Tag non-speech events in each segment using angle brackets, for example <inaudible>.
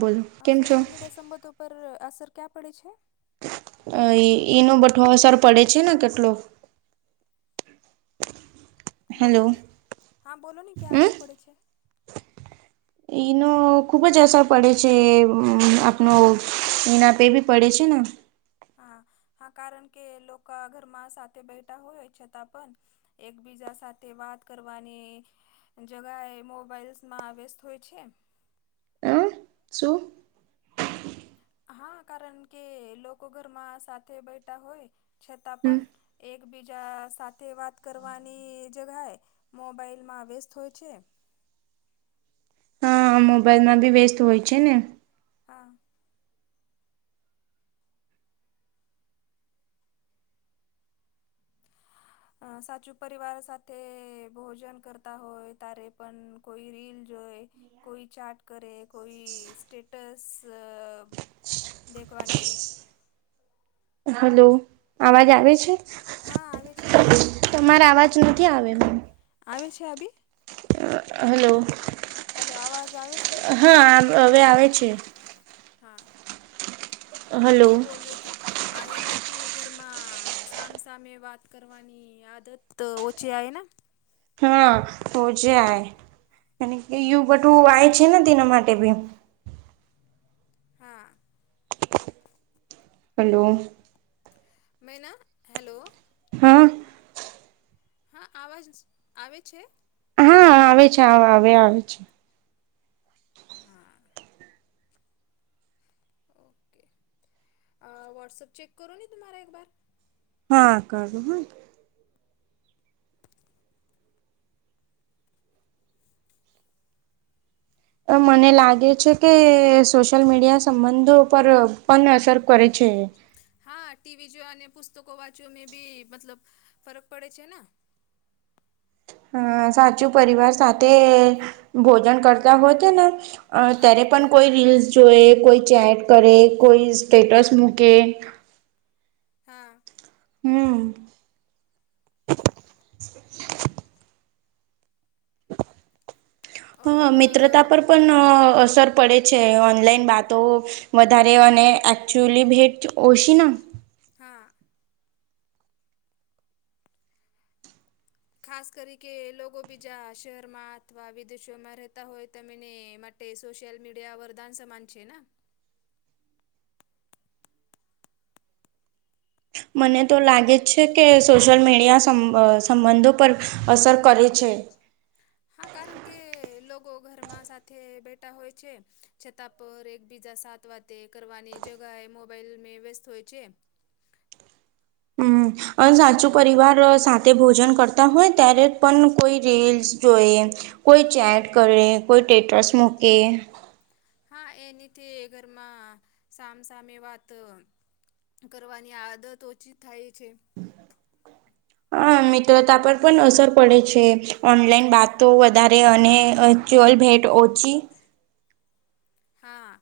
બોલો આ કેમ છો સોશિયલ મીડિયા સંબતો પર અસર ક્યાં પડે છે અ એ એનો બધો અસર પડે છે ને કેટલો બોલો હેલો ને હા બોલોને ક્યા અસર પડે છે ઈનો ખુબ જ અસર પડે છે આપનો ના પે બી પડે છે ને હા હા કારણ કે લોકો ઘરમાં સાથે બેઠા હોય છતા પણ એકબીજા સાથે વાત કરવાની જગા એ મોબાઈલ્સમાં વ્યસ્ત હોય છે હ શું હા કારણ કે લોકો ઘરમાં સાથે બેઠા હોય છતાં હમ પણ એક બીજા સાથે વાત કરવાની જગાએ મોબાઈલમાં વ્યસ્ત હોય છે હ મોબાઈલમાં ભી વ્યસ્ત હોય છે ને હા. <unintelligible> અ સાચું પરિવાર સાથે ભોજન કરતા હોય તારે પણ કોઈ રીલ જોય કોઈ ચાર્ટ કરે કોઈ સ્ટેટસ અ દેખવાની હલો. અવાજ આવે છે હા આવે છે તમારે અવાજ નથી આવે મને આવે છે અભી? હલો હલો અવાજ આવે છે હા આ હવે આવે છે. હા તો હલો મેં બોલ રહી તી એનાથી ઘરમાં સામસામે વાત કરવાની આદત ઓછી આવે ના હા તોજ આ અને બધું આવેય છે ને તેના માટે ભી હા. હલો. મેના હેલો. હા હા આવાજ આવે છે. હા આવે છે આ આવે આવે છે. હા ઓકે અ વોટ્સઅપ ચેક કરો નેહી એકબાર. હા ક હ મને લાગે છે કે સોશિયલ મીડિયા સંબંધો પર પણ અસર કરે છે. હા ટીવી જો અને પુસ્તકો વાંચવા બી મતલબ ફરક પડે છે ને અ સાચું પરિવાર સાથે ભોજન કરતા હોય છે ને હા ત્યારે પણ કોઈ રીલ્સ જોએ કોઈ ચેટ કરે કોઈ સ્ટેટસ મૂકે હા. હું <unintelligible> હ મિત્રતા પર પણ‌ અ અસર પડે છે ઓનલાઈન વાતો વધારે અને એકચુઅલી ભેટ ઓશી ના ના હા. ખાસ કરી કે લોકો બીજા શહેરમાં અથવા વિદેશોમાં રહેતા હોય તો એને તે સોશિલ મીડિયા વરદાન સમાન છે ના મને તો લાગે જ છે કે સોશિયલ મીડિયા સમ સંબંધો પર અસર કરે છે. હા કારણ કે લોકો ઘરમાં સાથે બેઠા હોય છે. છતાં પર એકબીજા સાત વાતે કરવાની જગાએ મોબાઈલ મે વ્યસ્ત હોય છે. હમ અને સાચું પરિવાર સાથે ભોજન કરતા હોય ત્યારે પણ કોઈ રેલસ જોઈએ કોઈ ચેટ કરે કોઈ ટેટસ મૂકે હા એનીથી ઘરમાં સામસામી વાત કરવાની આદત ઓછી થાય છે. હ મિત્રતા પર પણ અસર પડે છે ઓનલાઈન વાતો વધારે અને જ્લ ભેટ ઓછી હા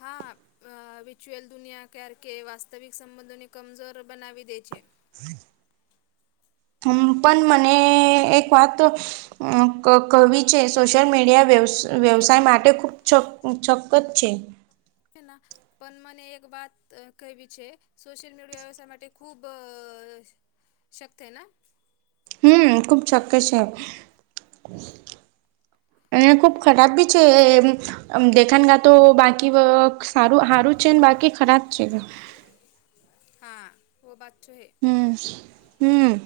હા વિચ્યુઅલ દુનિયા ક્યારેકે વાસ્તવિક સંબંધોને કમજોર બનાવી દે છે. હ <inaudible> પણ મને એક વાત તો ક કવિ છે સોશિયલ મીડિયા વ્ય વ્યવસાય માટે ખૂબ છો છોક્કત છે. છે ના પણ મને એક વાત કહેવી છે સોશિયલ મીડિયા વ્યવસાય માટે ખૂબ અ શક્યના હમ ખુબ ચોક્કસ છે અને ખુબ ખરાબ બી છે એ દેખન ગ તો બાકી વ સારું સારું છે બાકી ખરાબ છે હા વ બાત તો‌ હૈ હમ હમ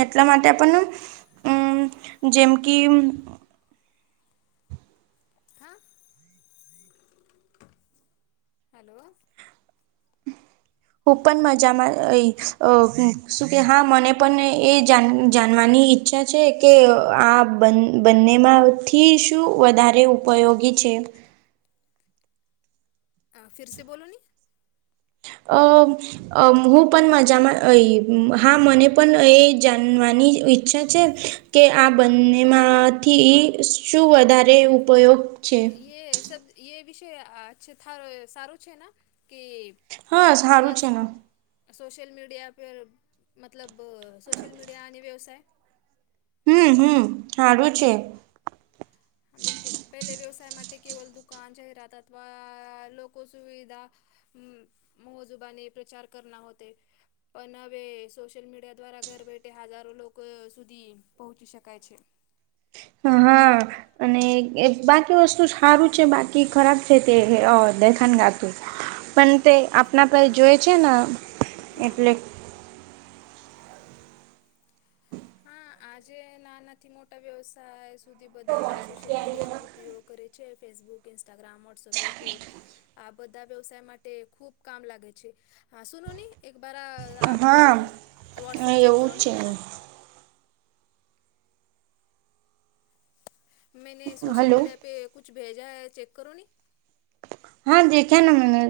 એટલા માટે પણ અમ જેમકી હા હલો ખૂબ પણ મજામાં શું કે હા મને પણ એ જાણવાની ઈચ્છા છે કે આ બ બંનેમાંથી શું વધારે ઉપયોગી છે? હ ફિરસે બોલો ની અ અ હું પણ મજામાં હા મને પણ એ જાણવાની ઈચ્છા છે. કે આ બંનેમાંથી શું વધારે ઉપયોગ છે એ સબ એ વિષય સારું છે ન કે અ હા ખુબ સારું જ છે ને સોશલ મીડિયા પે મતલબ સોશિલ મીડિયા અને વ્યવસાય હમ હમ હારું છે. બિલકુલ પેલે વ્યવસાય માટે કેવલ દુકાન જાહેરાત અથવા લોકો સુવિધા હમ મોજુબાને પ્રચાર કરના હોતે પણ હવે સોશિયલ મીડિયા દ્વારા ઘર બેઠે હજારો લોકો સુધી પહોંચી શકાય છે. હા અને બાકી વસ્તુ સારું છે બાકી ખરાબ છે તે દેખન ગાતું પણ તે હા આપણા પરસે જોએ છે ને હા એટલે હા આજે નાનાથી મોટા વ્યવસાય સુધી બધા સોશિયલ મીડિયા નો ઉપયોગ- કરે ફેસબુક, ઈન્સ્ટાગ્રામ, વોટ્સઅપ, યુટ્યુબ આ બધા વ્યવસાય માટે ખુબ કામ લાગે છે હા સુનો નની એક બરા તો આપ હા વોટ્સઅપ ચેક એવું કરો ને છે તુમારા મેને સોશલ હલો મીડિયા પે કુછ ભેજા હ ચેક કરો ને હા દેખે ન મેને.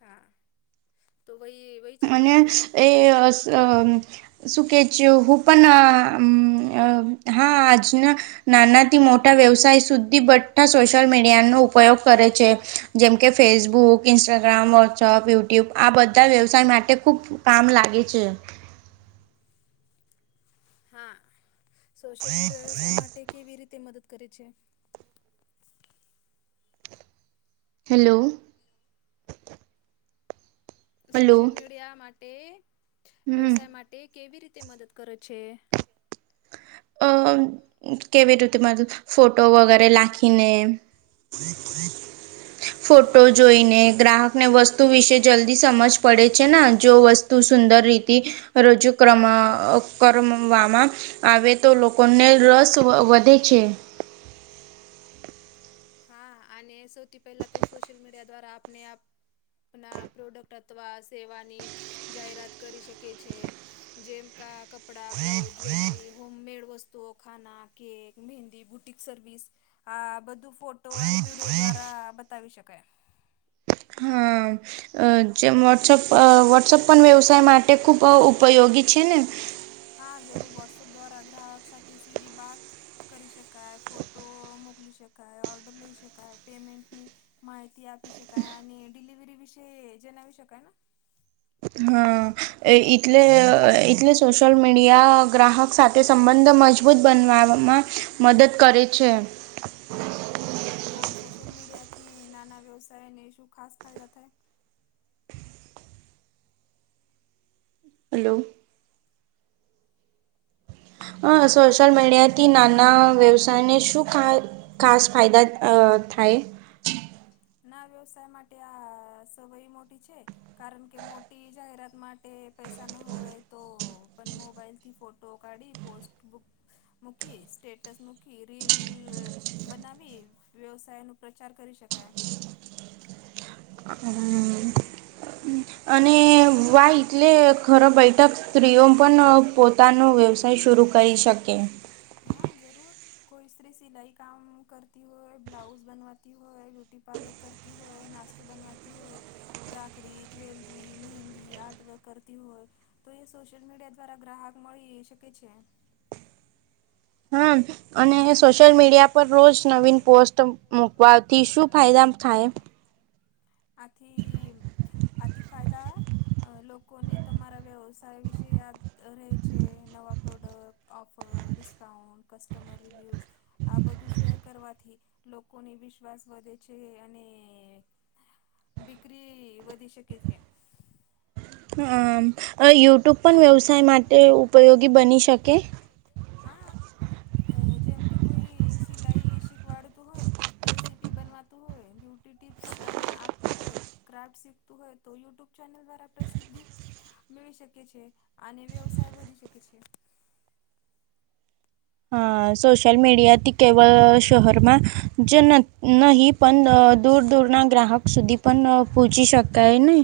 હા તો ભાઈ અને એ સુકેચ હ પણ હા આજના નાનાથી મોટા વ્યવસાય સુધી બધા સોશિયલ મીડિયાનો ઉપયોગ કરે છે જેમકે ફેસબુક ઇન્સ્ટાગ્રામ વોટ્સઅપ યુટ્યુબ આ બધા વ્યવસાય માટે ખુબ કામ લાગે છે. હા સોશિલ મીડિયા તે કેવી રીતે મદદ કરે છે? હેલો હલો સોશિયલ મીડિયા માટે હમ વ્યવસાય માટે કેવી રીતે મદદ કરે છે? અ કેવી રીતે મતલબ ફોટો વગેરે લખીને <inaudible> ફોટો સૌથી પહેલે તો જોઈને ગ્રાહકને વસ્તુ વિશે જલ્દી સમજ પડે છે ને જો વસ્ત તુ સુંદર રીતિ રજૂ કર કરવામાં આવે તો લોકોને રસ વધે છે. હા અને સૌથી પહેલા તો સોશિયલ મીડિયા દ્વારા આપને આપ ના પ્રોડક્ટ અથવા સેવાની જાહેરાત કરી શકે છે. જેમકા કપડાં, બ્લાઉજ, જ્વેલરી, હોમમેડ વસ્તુઓ, ખાના કેક, મહેંદી, બુટિક સર્વિસ આ બધું ફોટો એન્ડ વિડીયો દ્વારા બતાવી શકાય. હા અ જેમ વોટ્સઅપ વોટ્સઅપ પણ વ્યવસાય માટે ખૂબ ઉપયોગી છે ને. હા જરૂર વોટ્સઅપ દ્વારા ગ્રાહક સાથે સીધી બાત કરી શકાય ફોટો મોકલી શકાય ઓર્ડર લઈ શકાય પેમેન્ટની માહિતી આપી શકાય અને ડિલિવરી વિશે જણાવી શકાય હા. એટલે એટલે સોશિયલ મીડિયા ગ્રાહક સાથે સંબંધો મજબૂત બનાવામાં મદદ કરે છે. હા સોશિયલ મીડિયા થી નાના વ્યવસાયને શું ખાસ ફાયદા થાય? હલો. હ સોશિયલ મીડિયાથી નાના વ્યવસાયને શું ખા ખાસ ફાયદા થાય? ના વ્યવસાય માટે આ સય મોટી છે. કારણ કે મોટી જાહેરાત માટે પૈસા ના હોય તો પણ મોબાઈલ થી ફોટો ફોટો કાઢી પોસ્ટ બુક મુકી સ્ટેટસ મૂકી રીલ બનાવી વ્યવસાય ન પ્રચાર કરી શકાય હમ. અને વાહ એટલે ખરો બેઠક સ્ત્રીઓ પણ પોતાનો વ્યવસાય શરૂ કરી શકે. હા જરૂર. કોઈ સ્ત્રી સિલાઈ કામ કરતી હોય બ્લાઉઝ બનવાતી હોય બ્યુટી પાર્લર કરતી હોય નાસ્તો બનવાતી હોય રાખડી જ્વેલરી મેહંદી આર્ટ વર્ક કરતી હોય. તો એ સોશિયલ મીડિયા દ્વારા ગ્રાહક મળી શકે છે. હમ. અને સોશિયલ મીડિયા પર રોજ નવીન પોસ્ટ મૂકવાથી શું ફાયદા થાય? આથી અતિ ફાયદા અ લોકોને તમારા વ્યવસાય વિશે યાદ રહે છે નવા product offer discount customer reviews આ બધું શેર કરવાથી લોકોને વિશ્વાસ વધે છે, અને બિકરી વધી શકે છે. યુટ. યુટ્યુબ પણ વ્યવસાય માટે બની ઉપયોગી શકે. બની શકે અ જેમ કે કોઈ સિલાઈ શીખવાડતું હોય રેસીપી બનવાતું હોય બ્યુટી ટીપ્સ આપતું હોય. ક્રાફ્ટ શીખતું હોય તો યુટ્યુબ ચેનલ દ્વારા પ્રસિદ્ધિ મેળવી શકે શકે છે અને વ્યવસાય વધી શકે છે. હા. સોશિયલ મીડિયાથી કેવળ શહેરમાં જ ન નહીં પણ દૂર દૂરના ગ્રાહક સુધી પણ પહોંચી શકાય ને.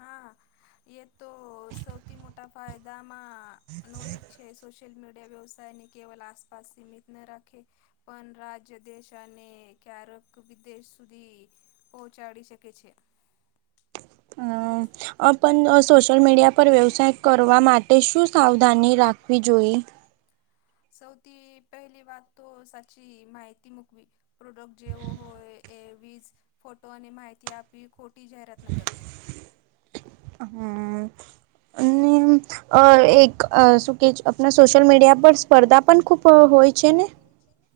હા એ તો સૌથી મોટા ફાયદામાં નો એક છે સોશિયલ મીડિયા વ્યવસાય ને કેવલ આસપાસ સીમિત ન રાખે પણ રાજ્ય દેશ અને ક્યારેક વિદેશ સુધી પહોંચાડી શકે છે. પણ સોશિયલ મીડિયા પર વ્યવસાય કરવા માટે માટે શું સાવધાની રાખવી જોઈએ. સૌથી પહેલી વાત તો સાચી માહિતી મુકવી. પ્રોડક્ટ જેવો હોય એવી જ ફોટો અને માહિતી આપવી ખોટી જાહેરાત ન કરવી. હમ અને અ એક શું કેહે આપણા સોશિયલ મીડિયા પર સ્પર્ધા પણ ખૂબ હોય છે ને? છે ને.